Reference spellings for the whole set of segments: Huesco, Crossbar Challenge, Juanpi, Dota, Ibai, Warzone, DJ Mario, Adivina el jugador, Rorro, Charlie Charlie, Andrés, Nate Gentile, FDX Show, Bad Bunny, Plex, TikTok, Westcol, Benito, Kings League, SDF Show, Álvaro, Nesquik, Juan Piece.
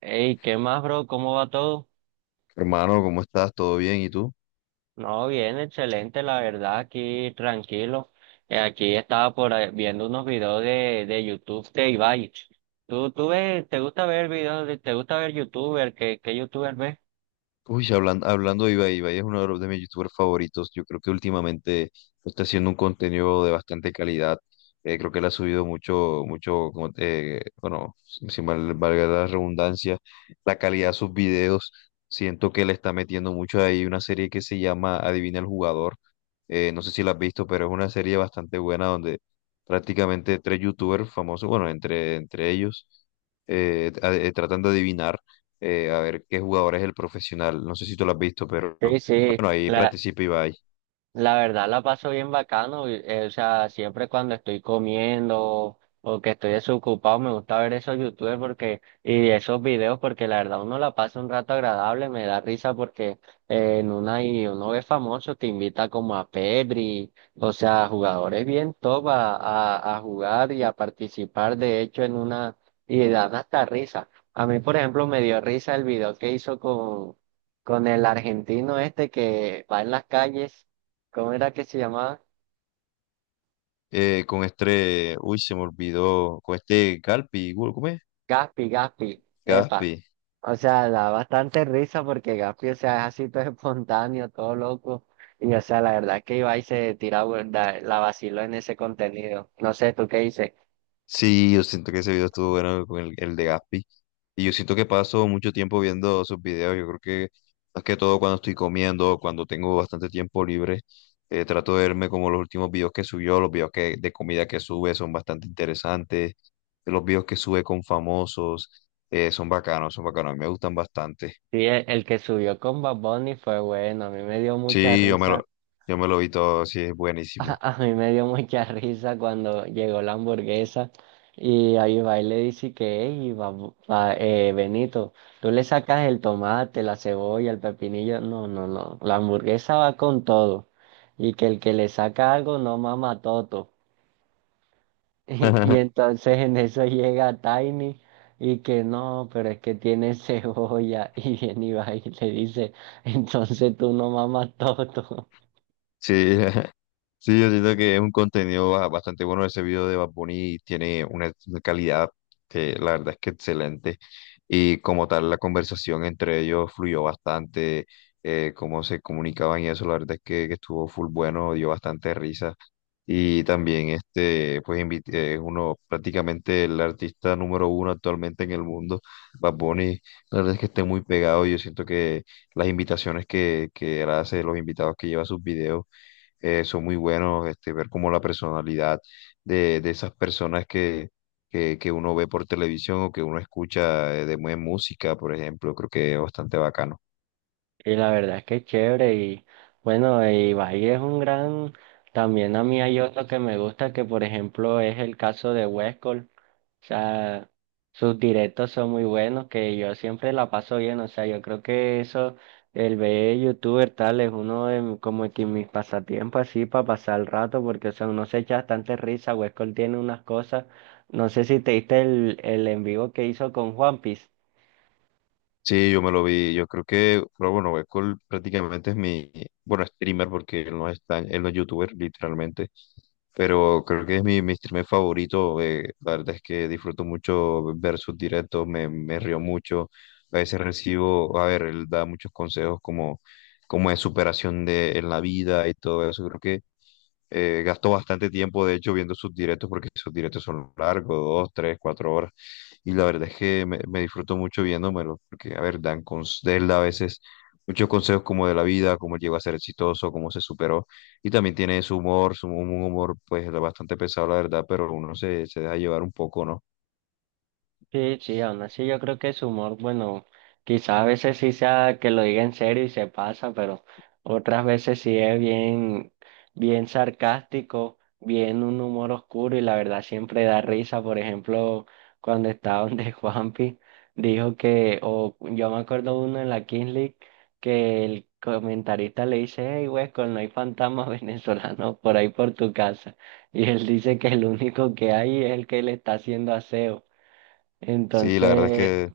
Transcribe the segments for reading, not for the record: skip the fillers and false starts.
Hey, ¿qué más, bro? ¿Cómo va todo? Hermano, ¿cómo estás? ¿Todo bien? ¿Y tú? No, bien, excelente, la verdad, aquí tranquilo. Aquí estaba por ahí viendo unos videos de YouTube de Ibai. ¿Tú ves, te gusta ver videos, te gusta ver YouTuber? ¿¿Qué YouTuber ves? Uy, hablando de Ibai, Ibai es uno de mis youtubers favoritos. Yo creo que últimamente está haciendo un contenido de bastante calidad. Creo que él ha subido mucho, mucho, bueno, sin valga la redundancia, la calidad de sus videos. Siento que le está metiendo mucho ahí una serie que se llama Adivina el jugador. No sé si la has visto, pero es una serie bastante buena donde prácticamente tres youtubers famosos, bueno, entre ellos, tratan de adivinar, a ver qué jugador es el profesional. No sé si tú lo has visto, pero Sí, sí, bueno, ahí participa Ibai. la verdad la paso bien bacano, y, o sea, siempre cuando estoy comiendo o que estoy desocupado me gusta ver esos youtubers porque, y esos videos porque la verdad uno la pasa un rato agradable, me da risa porque en una y uno ve famoso, te invita como a Pedri, o sea, jugadores bien top a jugar y a participar de hecho en una, y dan hasta risa. A mí, por ejemplo, me dio risa el video que hizo con el argentino este que va en las calles. ¿Cómo era que se llamaba? Con este, uy, se me olvidó, con este Galpi, ¿cómo es? Gaspi, Gaspi, epa. Gaspi. O sea, da bastante risa porque Gaspi, o sea, es así todo espontáneo, todo loco. Y, o sea, la verdad que Ibai se tira, la vaciló en ese contenido. No sé, ¿tú qué dices? Sí, yo siento que ese video estuvo bueno con el de Gaspi. Y yo siento que paso mucho tiempo viendo sus videos. Yo creo que más que todo cuando estoy comiendo, cuando tengo bastante tiempo libre, trato de verme como los últimos videos que subió, los videos que, de comida que sube son bastante interesantes. Los videos que sube con famosos, son bacanos, son bacanos. A mí me gustan bastante. Sí, el que subió con Bad Bunny fue bueno, a mí me dio mucha Sí, yo me risa. lo, yo me lo vi todo, sí, es buenísimo. A mí me dio mucha risa cuando llegó la hamburguesa y ahí va y le dice que, hey, Benito, tú le sacas el tomate, la cebolla, el pepinillo. No, no, no. La hamburguesa va con todo. Y que el que le saca algo no mama toto. Y entonces en eso llega Tiny y que no, pero es que tiene cebolla. Y viene y va y le dice, entonces tú no mamas toto. Sí, sí, yo siento que es un contenido bastante bueno ese video de Bad Bunny, tiene una calidad que la verdad es que excelente, y como tal la conversación entre ellos fluyó bastante, cómo se comunicaban y eso, la verdad es que estuvo full bueno, dio bastante risa y también este, pues es uno prácticamente el artista número uno actualmente en el mundo, Bad Bunny, la verdad es que está muy pegado, yo siento que las invitaciones que él hace, los invitados que lleva a sus videos, son muy buenos, este, ver como la personalidad de esas personas que uno ve por televisión o que uno escucha, de buena música, por ejemplo, creo que es bastante bacano. Y la verdad es que es chévere y bueno, y Bahía es un gran, también a mí hay otro que me gusta que por ejemplo es el caso de Westcol, o sea, sus directos son muy buenos que yo siempre la paso bien, o sea, yo creo que eso, el ver youtuber tal es uno de como que mis pasatiempos así para pasar el rato porque o sea, uno se echa bastante risa, Westcol tiene unas cosas, no sé si te diste el en vivo que hizo con Juan Piece. Sí, yo me lo vi. Yo creo que, pero bueno, Westcol prácticamente es mi, bueno, streamer porque él no es tan, él no es youtuber, literalmente. Pero creo que es mi streamer favorito. La verdad es que disfruto mucho ver sus directos, me río mucho. A veces recibo, a ver, él da muchos consejos como de superación de, en la vida y todo eso. Creo que, gasto bastante tiempo, de hecho, viendo sus directos porque sus directos son largos, 2, 3, 4 horas. Y la verdad es que me disfruto mucho viéndomelo, porque, a ver, dan de él a veces muchos consejos como de la vida, cómo llegó a ser exitoso, cómo se superó. Y también tiene su humor, un humor pues bastante pesado, la verdad, pero uno se deja llevar un poco, ¿no? Sí, sí, aún así yo creo que su humor, bueno, quizá a veces sí sea que lo diga en serio y se pasa, pero otras veces sí es bien, bien sarcástico, bien un humor oscuro y la verdad siempre da risa. Por ejemplo, cuando estaba donde Juanpi dijo que, o yo me acuerdo uno en la Kings League que el comentarista le dice, hey, Huesco, no hay fantasmas venezolanos por ahí por tu casa. Y él dice que el único que hay es el que le está haciendo aseo. Sí, la verdad es Entonces, que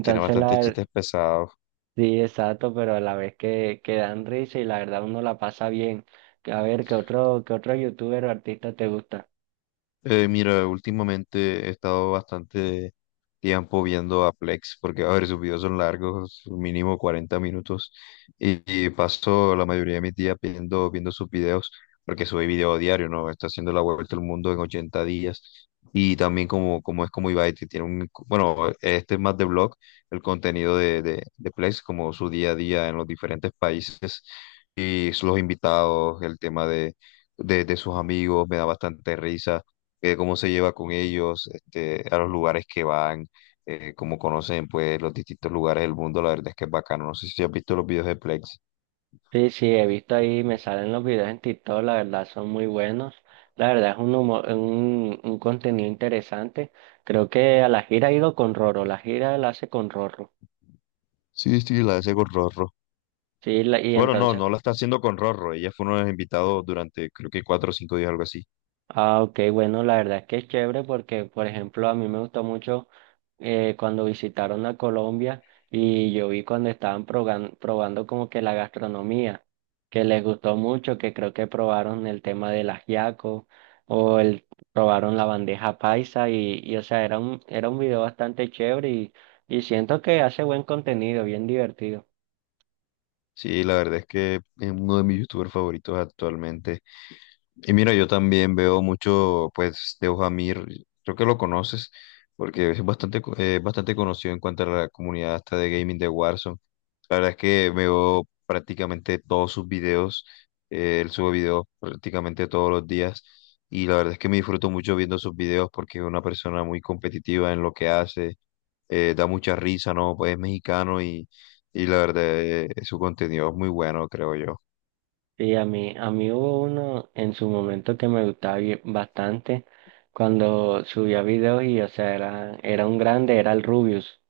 tiene bastantes chistes pesados. sí, exacto, pero a la vez que dan risa y la verdad uno la pasa bien. A ver, qué otro youtuber o artista te gusta? Mira, últimamente he estado bastante tiempo viendo a Plex porque, a ver, sus videos son largos, mínimo 40 minutos, y paso la mayoría de mis días viendo sus videos porque sube video diario, ¿no? Está haciendo la vuelta al mundo en 80 días. Y también como es como Ibai, que tiene un, bueno, este es más de blog, el contenido de Plex, como su día a día en los diferentes países y los invitados, el tema de sus amigos, me da bastante risa, cómo se lleva con ellos, este, a los lugares que van, cómo conocen pues los distintos lugares del mundo, la verdad es que es bacano. No sé si has visto los videos de Plex. Sí, sí, he visto ahí, me salen los videos en TikTok, la verdad son muy buenos. La verdad es un un contenido interesante. Creo que a la gira ha ido con Roro, la gira la hace con Roro. Sí, sí, la hace con Rorro. Sí, y Bueno, no, entonces no la está haciendo con Rorro. Ella fue uno de los invitados durante creo que 4 o 5 días, algo así. ah, ok, bueno, la verdad es que es chévere porque, por ejemplo, a mí me gustó mucho cuando visitaron a Colombia y yo vi cuando estaban probando como que la gastronomía, que les gustó mucho, que creo que probaron el tema del ajiaco o el, probaron la bandeja paisa y o sea, era un video bastante chévere y siento que hace buen contenido, bien divertido. Sí, la verdad es que es uno de mis youtubers favoritos actualmente. Y mira, yo también veo mucho, pues, de Ojamir, creo que lo conoces, porque es bastante, bastante conocido en cuanto a la comunidad hasta de gaming de Warzone. La verdad es que veo prácticamente todos sus videos, él sube videos prácticamente todos los días, y la verdad es que me disfruto mucho viendo sus videos porque es una persona muy competitiva en lo que hace, da mucha risa, ¿no? Pues es mexicano y la verdad, su contenido es muy bueno, creo yo. Sí, a mí hubo uno en su momento que me gustaba bastante cuando subía videos y, o sea, era un grande, era el Rubius.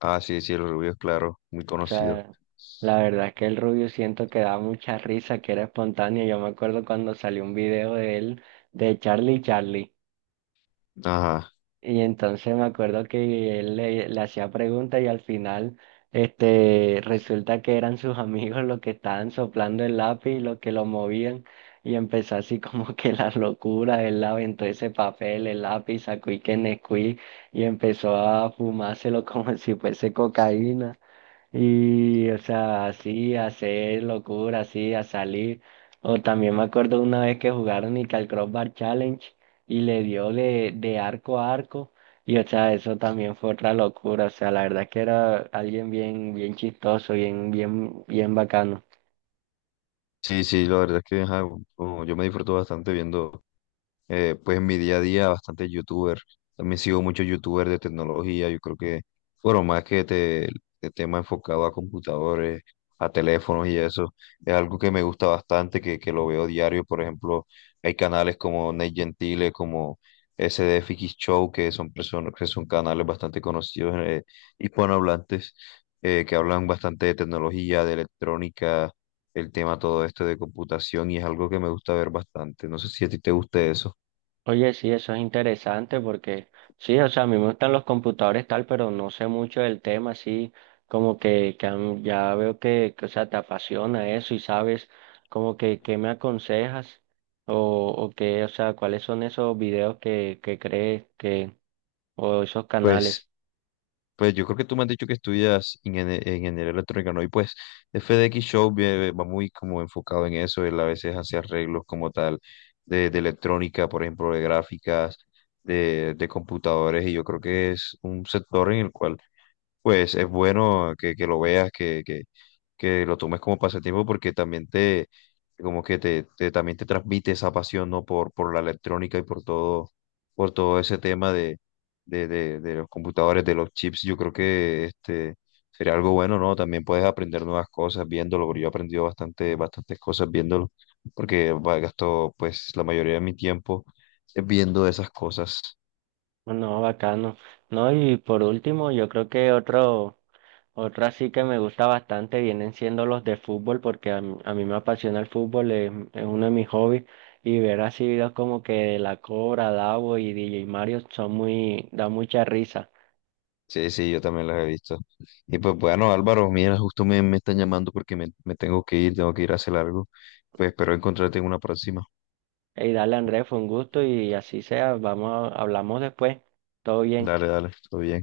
Ah, sí, sí, el rubio es claro, muy O conocido. sea, la verdad es que el Rubius siento que daba mucha risa, que era espontáneo. Yo me acuerdo cuando salió un video de él, de Charlie Charlie. Ajá. Y entonces me acuerdo que él le hacía preguntas y al final resulta que eran sus amigos los que estaban soplando el lápiz y los que lo movían. Y empezó así como que la locura, él aventó ese papel, el lápiz, sacó y que Nesquik y empezó a fumárselo como si fuese cocaína. Y, o sea, así, a hacer locura, así, a salir. O también me acuerdo una vez que jugaron y que al Crossbar Challenge y le dio de arco a arco. Y, o sea, eso también fue otra locura. O sea, la verdad es que era alguien bien, bien chistoso, bien, bien, bien bacano. Sí, sí, la verdad es que ajá, como yo me disfruto bastante viendo, pues en mi día a día, bastante youtuber. También sigo muchos youtubers de tecnología. Yo creo que, bueno, más que te, de tema enfocado a computadores, a teléfonos y eso, es algo que me gusta bastante, que lo veo diario. Por ejemplo, hay canales como Nate Gentile, como SDF Show, que son personas, que son canales bastante conocidos, hispanohablantes, que hablan bastante de tecnología, de electrónica, el tema todo esto de computación y es algo que me gusta ver bastante. No sé si a ti te gusta eso. Oye, sí, eso es interesante porque sí, o sea, a mí me gustan los computadores tal, pero no sé mucho del tema, así como que ya veo o sea, te apasiona eso y sabes como que qué me aconsejas o, o qué, o sea, cuáles son esos videos que crees que, o esos canales. Pues Pues yo creo que tú me has dicho que estudias ingeniería electrónica, ¿no? Y pues FDX Show va muy como enfocado en eso, él a veces hace arreglos como tal de electrónica, por ejemplo, de gráficas, de computadores, y yo creo que es un sector en el cual pues es bueno que lo veas, que lo tomes como pasatiempo porque también te, como que te- también te transmite esa pasión, ¿no? Por la electrónica y por todo ese tema de los computadores, de los chips, yo creo que este sería algo bueno, ¿no? También puedes aprender nuevas cosas viéndolo, porque yo he aprendido bastante, bastantes cosas viéndolo, porque gasto pues la mayoría de mi tiempo, viendo esas cosas. No, bacano. No, y por último, yo creo que otro. Otra sí que me gusta bastante vienen siendo los de fútbol porque a mí me apasiona el fútbol, es uno de mis hobbies y ver así videos como que de La Cobra, Davo y DJ Mario son muy, da mucha risa. Sí, sí, yo también las he visto. Y pues bueno, Álvaro, mira, justo me están llamando porque me tengo que ir a hacer algo. Pues espero encontrarte en una próxima. Y dale, Andrés, fue un gusto y así sea, vamos, hablamos después. Todo bien. Dale, dale, todo bien.